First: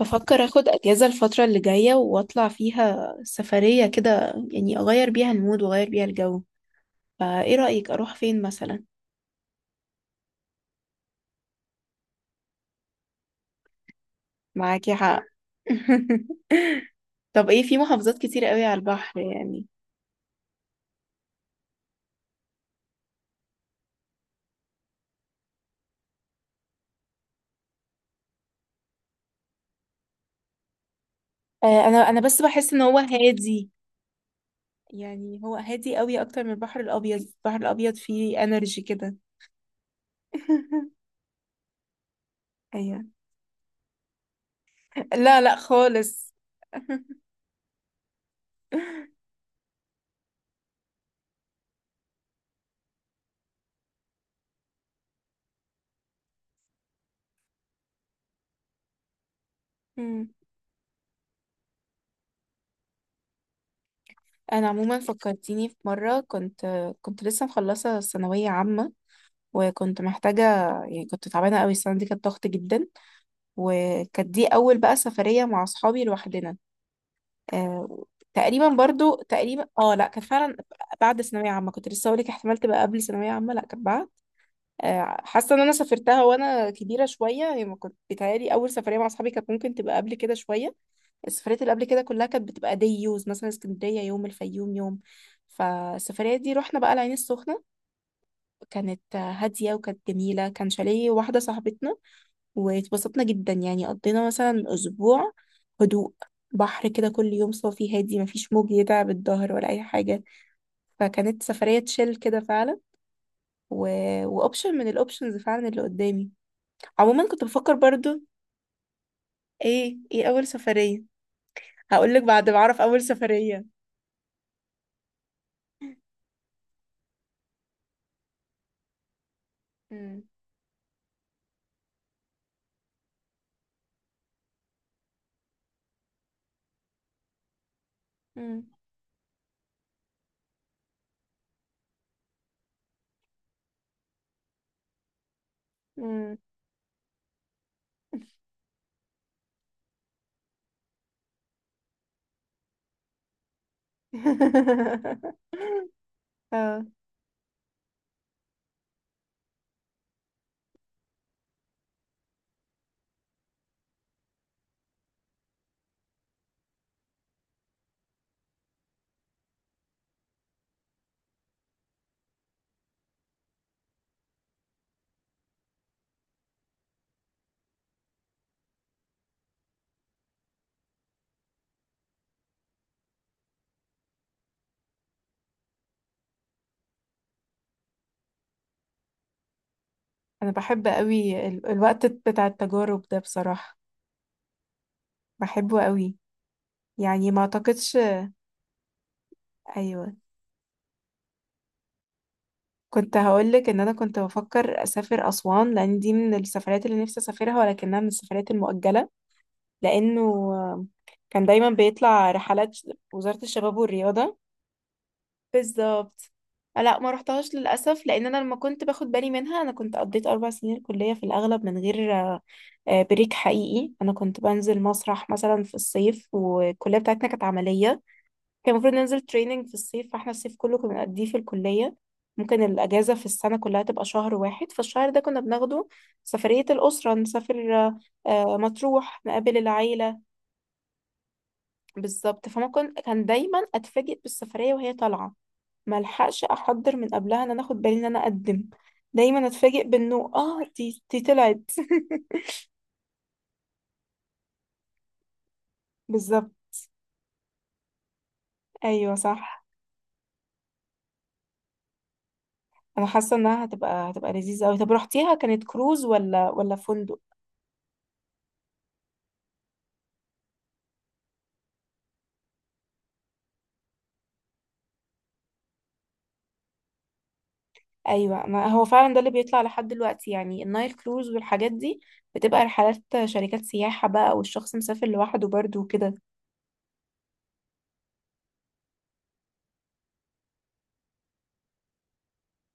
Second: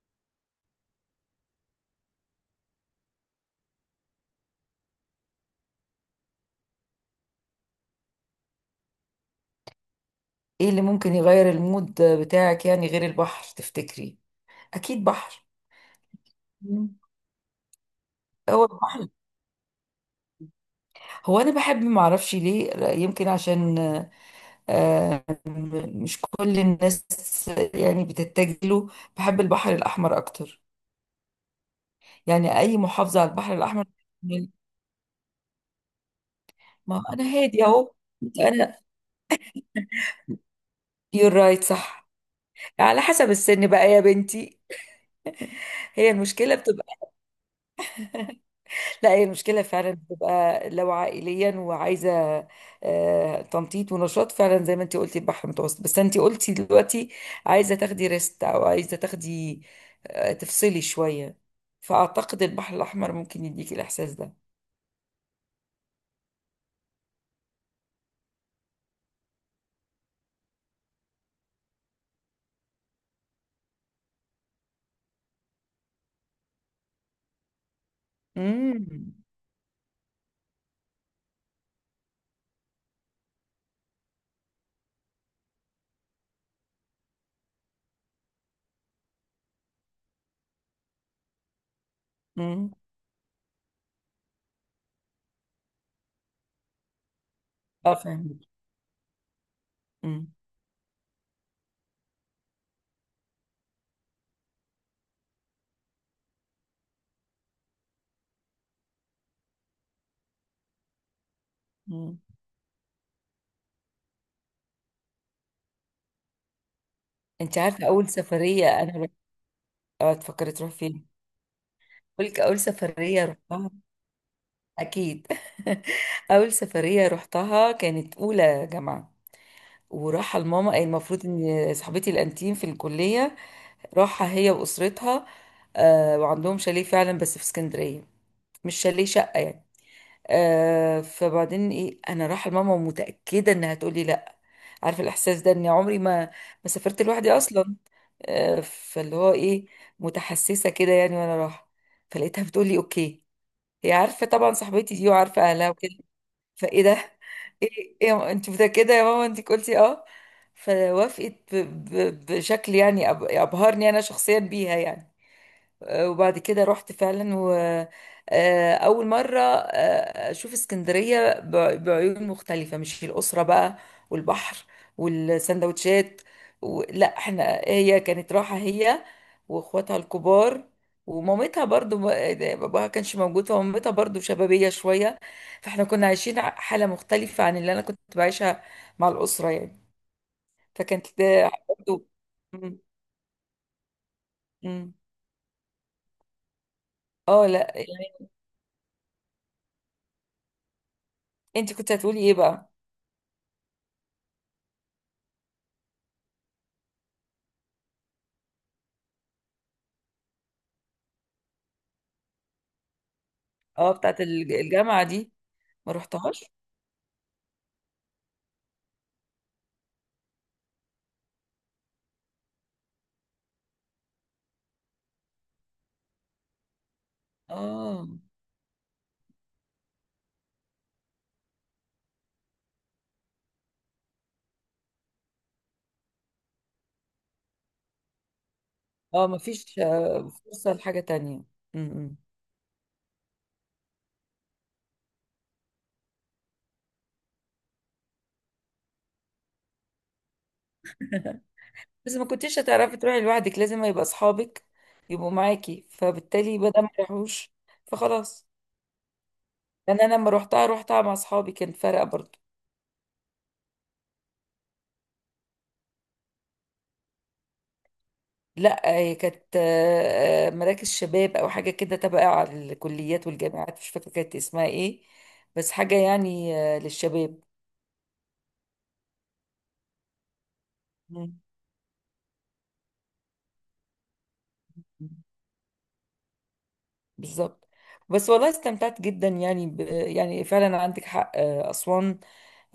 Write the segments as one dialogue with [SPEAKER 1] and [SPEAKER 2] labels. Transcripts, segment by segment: [SPEAKER 1] بفكر اخد اجازة الفترة اللي جاية واطلع فيها سفرية كده، يعني اغير بيها المود واغير بيها الجو. فايه رأيك اروح فين مثلا؟
[SPEAKER 2] ايه اللي ممكن يغير المود بتاعك؟ يعني غير البحر تفتكري؟
[SPEAKER 1] معاكي
[SPEAKER 2] اكيد
[SPEAKER 1] حق.
[SPEAKER 2] بحر. مم.
[SPEAKER 1] طب ايه، في محافظات كتير
[SPEAKER 2] هو
[SPEAKER 1] قوي على
[SPEAKER 2] البحر،
[SPEAKER 1] البحر يعني.
[SPEAKER 2] هو انا بحب، ما اعرفش ليه، يمكن عشان آه، مش كل الناس يعني بتتجه له. بحب البحر الاحمر اكتر،
[SPEAKER 1] آه، انا بس
[SPEAKER 2] يعني
[SPEAKER 1] بحس
[SPEAKER 2] اي
[SPEAKER 1] ان هو
[SPEAKER 2] محافظه على البحر
[SPEAKER 1] هادي.
[SPEAKER 2] الاحمر.
[SPEAKER 1] يعني هو هادي قوي اكتر من البحر
[SPEAKER 2] ما
[SPEAKER 1] الابيض.
[SPEAKER 2] انا
[SPEAKER 1] البحر
[SPEAKER 2] هادي اهو،
[SPEAKER 1] الابيض فيه
[SPEAKER 2] انا.
[SPEAKER 1] انرجي كده.
[SPEAKER 2] يور رايت، صح. على
[SPEAKER 1] ايوه.
[SPEAKER 2] حسب السن بقى يا بنتي.
[SPEAKER 1] لا لا
[SPEAKER 2] هي
[SPEAKER 1] خالص.
[SPEAKER 2] المشكله. لا، هي المشكلة فعلا بتبقى لو عائليا وعايزة تنطيط ونشاط، فعلا زي ما انت قلتي البحر المتوسط، بس انت قلتي دلوقتي عايزة تاخدي ريست، او عايزة تاخدي
[SPEAKER 1] مم.
[SPEAKER 2] تفصلي شوية. فأعتقد البحر الأحمر ممكن يديكي الإحساس ده.
[SPEAKER 1] انا عموما فكرتيني في مره، كنت لسه مخلصه ثانويه عامه، وكنت محتاجة، يعني كنت تعبانة قوي، السنة دي كانت ضغط جدا، وكانت دي أول بقى سفرية مع أصحابي لوحدنا. آه تقريبا
[SPEAKER 2] امم
[SPEAKER 1] برضو تقريبا، اه لا كانت فعلا بعد ثانوية عامة. كنت لسه هقولك احتمال تبقى قبل ثانوية عامة، لا كانت بعد. حاسة ان انا سافرتها وانا كبيرة شوية، يعني ما كنت بيتهيألي اول سفرية مع اصحابي كانت ممكن تبقى قبل كده شوية. السفريات اللي قبل كده كلها كانت
[SPEAKER 2] امم
[SPEAKER 1] بتبقى دي يوز، مثلا اسكندرية يوم، الفيوم يوم. فالسفرية دي رحنا بقى العين السخنة،
[SPEAKER 2] اه فاهمك.
[SPEAKER 1] كانت هادية وكانت
[SPEAKER 2] امم
[SPEAKER 1] جميلة، كان شاليه واحدة صاحبتنا، واتبسطنا جدا. يعني قضينا مثلا أسبوع هدوء، بحر كده كل يوم صافي هادي، مفيش موج يتعب الظهر ولا أي حاجة. فكانت سفرية تشيل
[SPEAKER 2] امم.
[SPEAKER 1] كده فعلا، و... وأوبشن من الأوبشنز فعلا اللي قدامي. عموما كنت
[SPEAKER 2] انت
[SPEAKER 1] بفكر
[SPEAKER 2] عارفة أول
[SPEAKER 1] برضو.
[SPEAKER 2] سفرية أنا رحت-
[SPEAKER 1] إيه
[SPEAKER 2] اه
[SPEAKER 1] إيه أول
[SPEAKER 2] تفكري تروح
[SPEAKER 1] سفرية؟
[SPEAKER 2] فين؟
[SPEAKER 1] هقولك
[SPEAKER 2] بقولك
[SPEAKER 1] بعد ما
[SPEAKER 2] أول
[SPEAKER 1] أعرف أول
[SPEAKER 2] سفرية
[SPEAKER 1] سفرية.
[SPEAKER 2] رحتها، أكيد. أول سفرية رحتها كانت أولى جامعة،
[SPEAKER 1] مم.
[SPEAKER 2] وراحة لماما. المفروض ان صاحبتي الانتيم في الكلية راحة هي واسرتها، وعندهم شاليه فعلا بس في اسكندرية.
[SPEAKER 1] مم.
[SPEAKER 2] مش شاليه، شقة يعني. فبعدين ايه، انا رايحة لماما ومتأكدة انها تقولي لا، عارفة الاحساس ده، اني عمري ما
[SPEAKER 1] مم.
[SPEAKER 2] سافرت لوحدي اصلا. فاللي هو ايه، متحسسة كده يعني وانا رايحة. فلقيتها بتقولي اوكي، هي عارفة طبعا صاحبتي دي، وعارفة اهلها وكده. فايه
[SPEAKER 1] اه.
[SPEAKER 2] ده؟ ايه ايه انت متأكدة يا ماما؟ انت قلتي اه؟ فوافقت بشكل يعني ابهرني انا شخصيا بيها يعني. وبعد كده رحت فعلا، وأول مرة أشوف اسكندرية بعيون مختلفة، مش الأسرة بقى، والبحر والسندوتشات لا، احنا هي كانت راحة هي وإخواتها الكبار ومامتها، برضو باباها كانش موجود، فمامتها برضو شبابية شوية. فاحنا كنا عايشين حالة مختلفة عن اللي أنا كنت بعيشها مع الأسرة يعني.
[SPEAKER 1] انا بحب
[SPEAKER 2] فكانت
[SPEAKER 1] قوي الوقت
[SPEAKER 2] برضو
[SPEAKER 1] بتاع
[SPEAKER 2] م-
[SPEAKER 1] التجارب ده بصراحة،
[SPEAKER 2] م.
[SPEAKER 1] بحبه قوي. يعني ما
[SPEAKER 2] اه لا
[SPEAKER 1] اعتقدش.
[SPEAKER 2] يعني.
[SPEAKER 1] ايوه
[SPEAKER 2] انت كنت هتقولي ايه بقى؟
[SPEAKER 1] كنت هقولك ان انا كنت بفكر اسافر اسوان، لان دي من السفرات اللي نفسي اسافرها، ولكنها من السفرات المؤجله. لانه كان دايما بيطلع رحلات وزاره الشباب
[SPEAKER 2] اه، بتاعت
[SPEAKER 1] والرياضه.
[SPEAKER 2] الجامعة دي؟ ما
[SPEAKER 1] بالظبط.
[SPEAKER 2] رحتهاش،
[SPEAKER 1] لا ما رحتهاش للاسف، لان انا لما كنت باخد بالي منها انا كنت قضيت اربع سنين الكليه في الاغلب من غير بريك حقيقي. انا كنت بنزل مسرح مثلا في الصيف، والكليه بتاعتنا كانت عمليه،
[SPEAKER 2] اه
[SPEAKER 1] كان المفروض ننزل تريننج في الصيف، فاحنا الصيف كله كنا بنقضيه في الكلية. ممكن الأجازة في السنة كلها تبقى شهر واحد، فالشهر ده كنا بناخده سفرية الأسرة نسافر مطروح،
[SPEAKER 2] اه. ما
[SPEAKER 1] نقابل
[SPEAKER 2] فيش
[SPEAKER 1] العيلة.
[SPEAKER 2] فرصة لحاجة تانية. م-م.
[SPEAKER 1] بالظبط، فما كنت، كان دايما أتفاجئ بالسفرية وهي طالعة، ملحقش أحضر من قبلها إن أنا أخد بالي إن أنا أقدم. دايما أتفاجئ بإنه دي طلعت.
[SPEAKER 2] بس ما كنتيش هتعرفي تروحي لوحدك، لازم يبقى اصحابك يبقوا معاكي،
[SPEAKER 1] بالظبط.
[SPEAKER 2] فبالتالي بدل ما يروحوش فخلاص.
[SPEAKER 1] أيوه صح.
[SPEAKER 2] يعني انا لما روحتها، روحتها مع اصحابي، كان فرق برضو.
[SPEAKER 1] أنا حاسة إنها هتبقى لذيذة أوي. طب رحتيها، كانت كروز ولا فندق؟
[SPEAKER 2] لا، هي كانت مراكز شباب او حاجه كده تبع على الكليات والجامعات، مش فاكره كانت اسمها ايه، بس حاجه يعني للشباب.
[SPEAKER 1] ايوه، ما هو فعلا ده اللي بيطلع لحد دلوقتي، يعني النايل كروز والحاجات دي بتبقى رحلات شركات سياحة بقى، والشخص مسافر
[SPEAKER 2] مم.
[SPEAKER 1] لوحده برضه وكده.
[SPEAKER 2] بالظبط. بس والله استمتعت جدا، يعني يعني فعلا عندك حق. أسوان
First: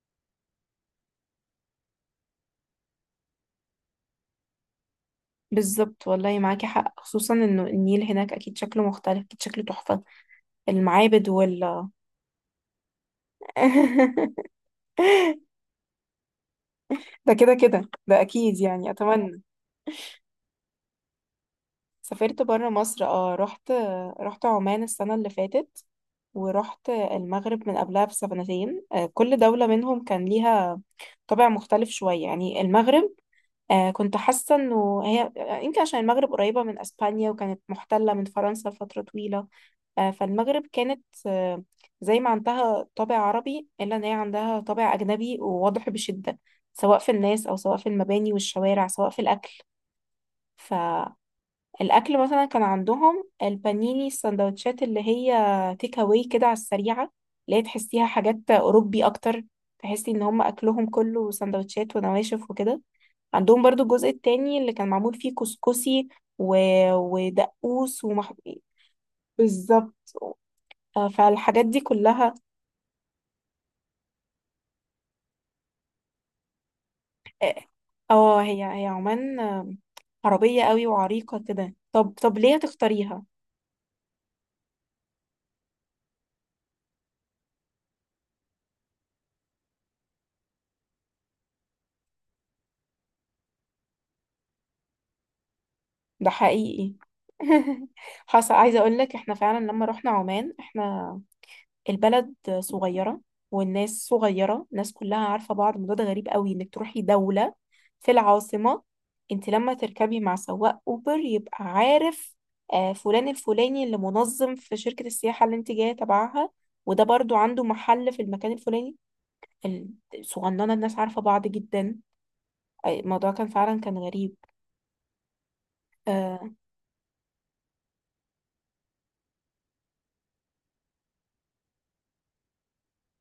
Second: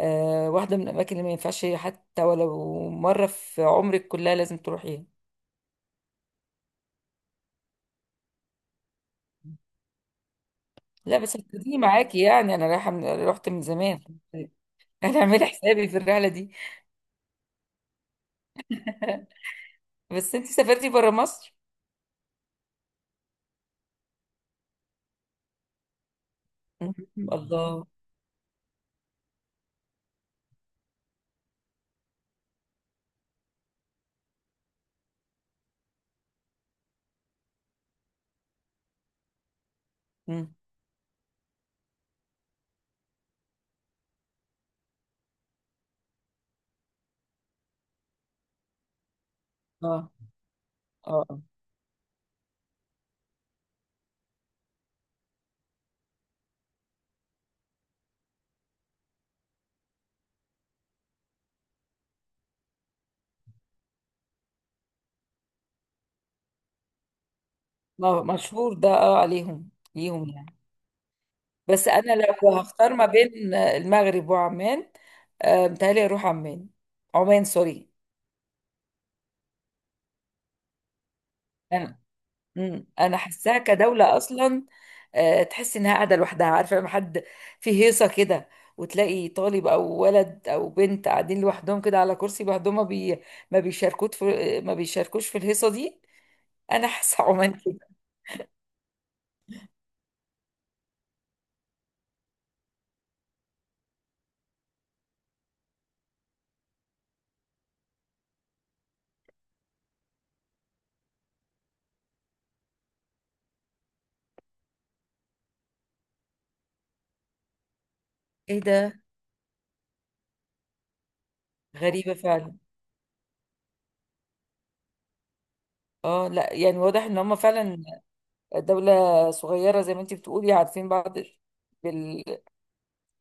[SPEAKER 2] واحدة من الأماكن اللي ما ينفعش، حتى ولو مرة في عمرك كلها لازم تروحيها.
[SPEAKER 1] بالظبط والله، معاكي حق، خصوصا انه النيل هناك اكيد شكله مختلف، اكيد شكله تحفة،
[SPEAKER 2] لا
[SPEAKER 1] المعابد
[SPEAKER 2] بس هتديني
[SPEAKER 1] وال
[SPEAKER 2] معاكي، يعني أنا رايحة رحت من زمان. أنا عاملة حسابي في الرحلة دي.
[SPEAKER 1] ده كده كده ده اكيد يعني، اتمنى.
[SPEAKER 2] بس أنت سافرتي برا مصر؟
[SPEAKER 1] سافرت بره مصر اه، رحت، رحت عمان السنة اللي فاتت، ورحت
[SPEAKER 2] مم.
[SPEAKER 1] المغرب من
[SPEAKER 2] الله.
[SPEAKER 1] قبلها بسنتين. كل دولة منهم كان ليها طابع مختلف شوية يعني. المغرب، كنت حاسة انه هي، يمكن عشان المغرب قريبة من اسبانيا، وكانت محتلة من فرنسا لفترة طويلة.
[SPEAKER 2] مم.
[SPEAKER 1] فالمغرب كانت، زي ما عندها طابع عربي الا ان هي عندها طابع اجنبي وواضح بشدة، سواء في الناس او سواء في المباني والشوارع، سواء في الاكل.
[SPEAKER 2] اه
[SPEAKER 1] فالاكل
[SPEAKER 2] اه.
[SPEAKER 1] مثلا كان عندهم البانيني، السندوتشات اللي هي تيك اواي كده على السريعة، اللي هي تحسيها حاجات اوروبي اكتر. تحسي ان هم اكلهم كله سندوتشات ونواشف وكده. عندهم برضو الجزء التاني اللي كان معمول فيه كسكسي، و... ودقوس
[SPEAKER 2] آه، مشهور ده، اه، عليهم
[SPEAKER 1] بالظبط.
[SPEAKER 2] ليهم يعني.
[SPEAKER 1] فالحاجات دي
[SPEAKER 2] بس انا
[SPEAKER 1] كلها.
[SPEAKER 2] لو هختار ما بين المغرب وعمان، متهيألي اروح عمان. عمان
[SPEAKER 1] اه.
[SPEAKER 2] سوري،
[SPEAKER 1] آه، هي عمان، عربية قوي وعريقة كده.
[SPEAKER 2] انا.
[SPEAKER 1] طب طب ليه
[SPEAKER 2] انا
[SPEAKER 1] تختاريها؟
[SPEAKER 2] حاساها كدولة اصلا، تحس انها قاعدة لوحدها. عارفة لما حد في هيصة كده، وتلاقي طالب او ولد او بنت قاعدين لوحدهم كده على كرسي لوحدهم، ما بيشاركوش في الهيصة دي.
[SPEAKER 1] ده
[SPEAKER 2] انا
[SPEAKER 1] حقيقي.
[SPEAKER 2] حاسة عمان كده.
[SPEAKER 1] حصل، عايزة اقول لك احنا فعلا لما رحنا عمان، احنا، البلد صغيرة، والناس صغيرة، الناس كلها عارفة بعض. الموضوع ده غريب قوي، انك تروحي دولة، في العاصمة، انت لما تركبي مع سواق اوبر يبقى عارف فلان الفلاني اللي منظم في شركة السياحة اللي انت جاية تبعها، وده برضو عنده محل في المكان
[SPEAKER 2] ايه
[SPEAKER 1] الفلاني.
[SPEAKER 2] ده؟
[SPEAKER 1] الصغننة، الناس عارفة بعض جدا.
[SPEAKER 2] غريبة فعلا.
[SPEAKER 1] الموضوع كان فعلا كان غريب.
[SPEAKER 2] اه
[SPEAKER 1] اه.
[SPEAKER 2] لا يعني واضح ان هم فعلا دولة صغيرة زي ما انت بتقولي، عارفين بعض.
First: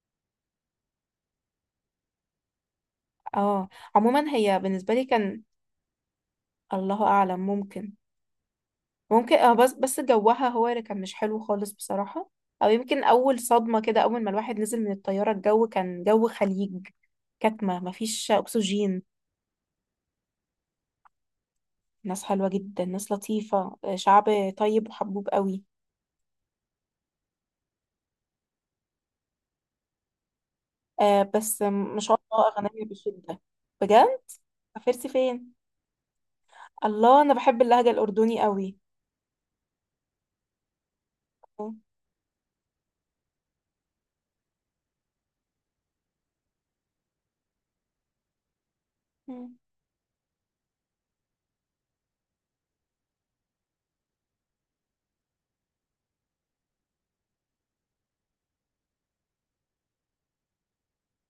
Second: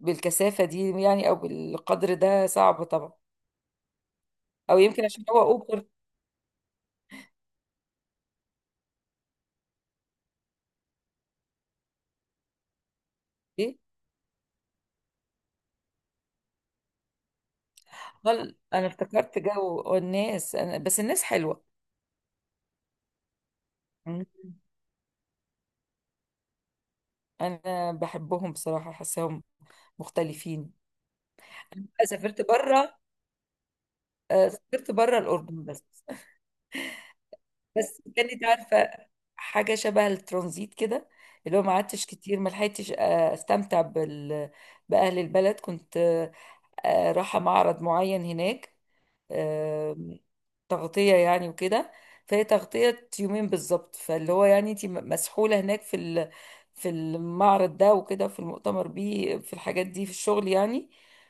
[SPEAKER 2] بالكثافة دي يعني أو بالقدر ده صعب طبعا.
[SPEAKER 1] آه. عموما هي
[SPEAKER 2] أو
[SPEAKER 1] بالنسبة لي
[SPEAKER 2] يمكن عشان هو
[SPEAKER 1] كان،
[SPEAKER 2] أوبر.
[SPEAKER 1] الله أعلم، ممكن. ممكن اه، بس جوها هو اللي كان مش حلو خالص بصراحة. او يمكن اول
[SPEAKER 2] إيه؟
[SPEAKER 1] صدمة كده، اول ما الواحد نزل من الطيارة، الجو كان جو خليج، كتمة مفيش
[SPEAKER 2] ضل أنا
[SPEAKER 1] اكسجين.
[SPEAKER 2] افتكرت جو الناس، أنا بس الناس حلوة.
[SPEAKER 1] ناس حلوة جدا، ناس لطيفة،
[SPEAKER 2] مم.
[SPEAKER 1] شعب طيب وحبوب قوي.
[SPEAKER 2] أنا بحبهم بصراحة، حاساهم مختلفين.
[SPEAKER 1] بس
[SPEAKER 2] أنا
[SPEAKER 1] ما
[SPEAKER 2] بقى
[SPEAKER 1] شاء
[SPEAKER 2] سافرت
[SPEAKER 1] الله اغنياء
[SPEAKER 2] بره،
[SPEAKER 1] بشدة، بجد.
[SPEAKER 2] سافرت
[SPEAKER 1] سافرتي
[SPEAKER 2] بره
[SPEAKER 1] فين؟
[SPEAKER 2] الأردن بس.
[SPEAKER 1] الله، انا بحب اللهجة
[SPEAKER 2] بس
[SPEAKER 1] الاردني
[SPEAKER 2] كانت
[SPEAKER 1] قوي.
[SPEAKER 2] عارفة حاجة شبه الترانزيت كده، اللي هو ما قعدتش كتير، ما لحقتش استمتع بأهل البلد. كنت رايحة معرض معين هناك، آم، تغطية يعني وكده. فهي تغطية يومين بالظبط، فاللي هو يعني انت مسحولة هناك في المعرض ده وكده، في المؤتمر بيه، في الحاجات دي، في الشغل يعني.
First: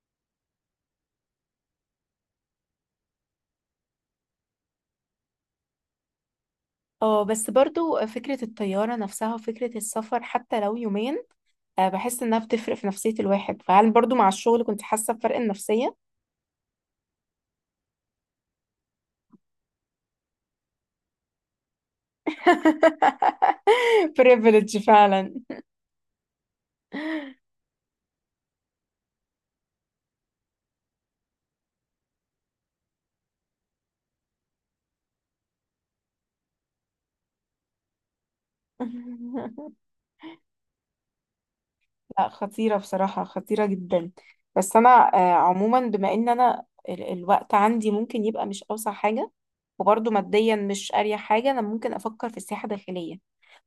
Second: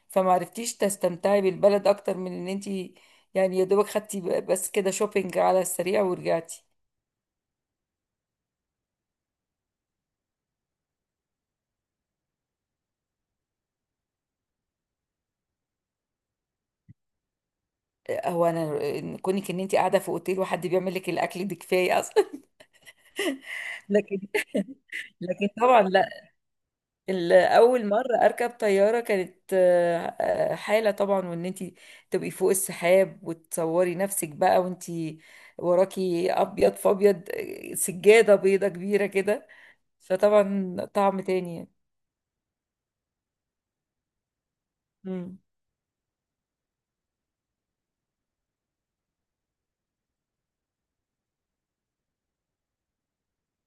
[SPEAKER 2] فمعرفتيش تستمتعي بالبلد اكتر من ان انت يعني يا دوبك خدتي بس كده شوبينج على السريع ورجعتي.
[SPEAKER 1] اه بس برضو فكرة الطيارة نفسها وفكرة السفر حتى لو يومين، بحس انها بتفرق في نفسية الواحد. فهل برضو مع الشغل كنت حاسة بفرق النفسية؟
[SPEAKER 2] هو انا كونك ان انت قاعده في اوتيل وحد بيعمل لك الاكل دي كفايه اصلا. لكن،
[SPEAKER 1] privilege فعلا.
[SPEAKER 2] لكن طبعا لا، اول مره اركب طياره كانت حاله طبعا، وان انت تبقي فوق السحاب وتصوري نفسك بقى، وانت وراكي ابيض في ابيض، سجاده بيضه كبيره كده. فطبعا طعم تاني يعني.
[SPEAKER 1] لا خطيرة بصراحة، خطيرة جدا. بس انا
[SPEAKER 2] مم.
[SPEAKER 1] عموما، بما ان انا الوقت عندي ممكن يبقى مش اوسع حاجة، وبرضو ماديا مش اريح حاجة، انا ممكن افكر في السياحة الداخلية.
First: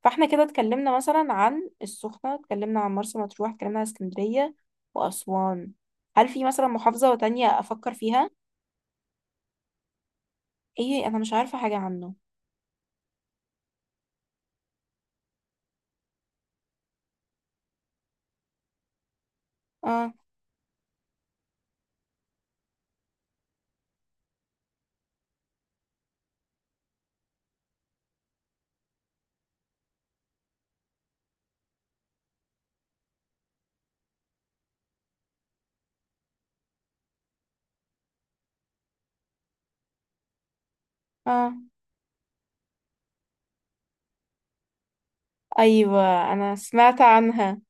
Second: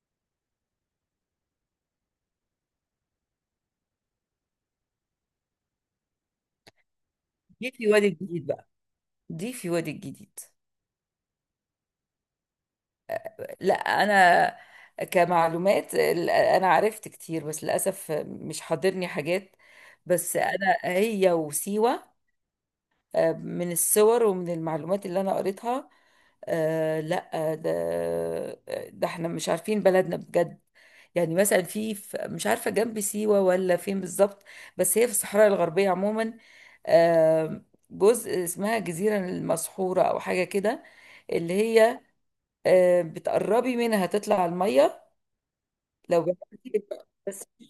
[SPEAKER 1] فاحنا كده اتكلمنا مثلا عن السخنة، اتكلمنا عن مرسى مطروح، اتكلمنا عن اسكندرية واسوان. هل في مثلا محافظة تانية
[SPEAKER 2] دي في
[SPEAKER 1] افكر
[SPEAKER 2] وادي
[SPEAKER 1] فيها؟
[SPEAKER 2] الجديد بقى، دي في وادي الجديد.
[SPEAKER 1] ايه، انا مش عارفة حاجة عنه.
[SPEAKER 2] لا انا كمعلومات انا عرفت كتير، بس للاسف مش حاضرني حاجات.
[SPEAKER 1] اه
[SPEAKER 2] بس انا هي وسيوه، من الصور ومن المعلومات اللي انا قريتها. آه لا، ده، ده احنا مش عارفين بلدنا بجد. يعني مثلا في مش عارفة جنب سيوة ولا فين بالظبط، بس هي في الصحراء الغربية عموما. آه، جزء اسمها جزيرة المسحورة أو حاجة كده،
[SPEAKER 1] اه.
[SPEAKER 2] اللي هي آه بتقربي منها تطلع على المية. لو
[SPEAKER 1] ايوه انا
[SPEAKER 2] جربتي.
[SPEAKER 1] سمعت
[SPEAKER 2] بس
[SPEAKER 1] عنها.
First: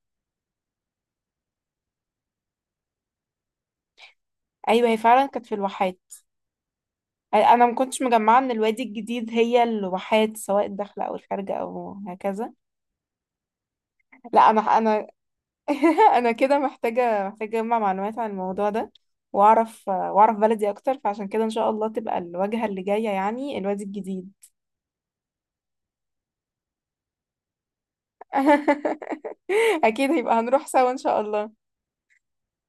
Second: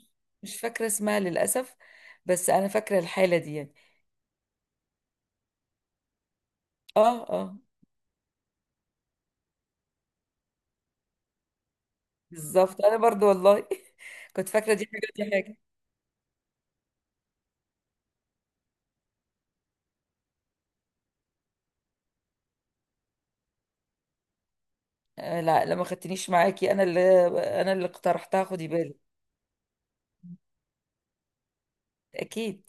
[SPEAKER 2] مش فاكرة اسمها للأسف، بس أنا فاكرة الحالة دي يعني.
[SPEAKER 1] ايوه هي فعلا كانت في الواحات.
[SPEAKER 2] اه اه.
[SPEAKER 1] انا ما كنتش مجمعة ان الوادي الجديد هي الواحات، سواء الداخلة او الخارجة او هكذا.
[SPEAKER 2] بالظبط، انا برضو والله
[SPEAKER 1] لا
[SPEAKER 2] كنت
[SPEAKER 1] انا
[SPEAKER 2] فاكره دي
[SPEAKER 1] انا
[SPEAKER 2] حاجه دي حاجه.
[SPEAKER 1] انا كده محتاجة محتاجة اجمع معلومات عن الموضوع ده، واعرف واعرف بلدي اكتر، فعشان كده ان شاء الله تبقى الواجهة اللي جاية يعني الوادي الجديد.
[SPEAKER 2] لا لا ما خدتنيش معاكي، انا اللي اقترحتها، خدي بالك.
[SPEAKER 1] اكيد، هيبقى هنروح سوا ان شاء الله.
[SPEAKER 2] اكيد.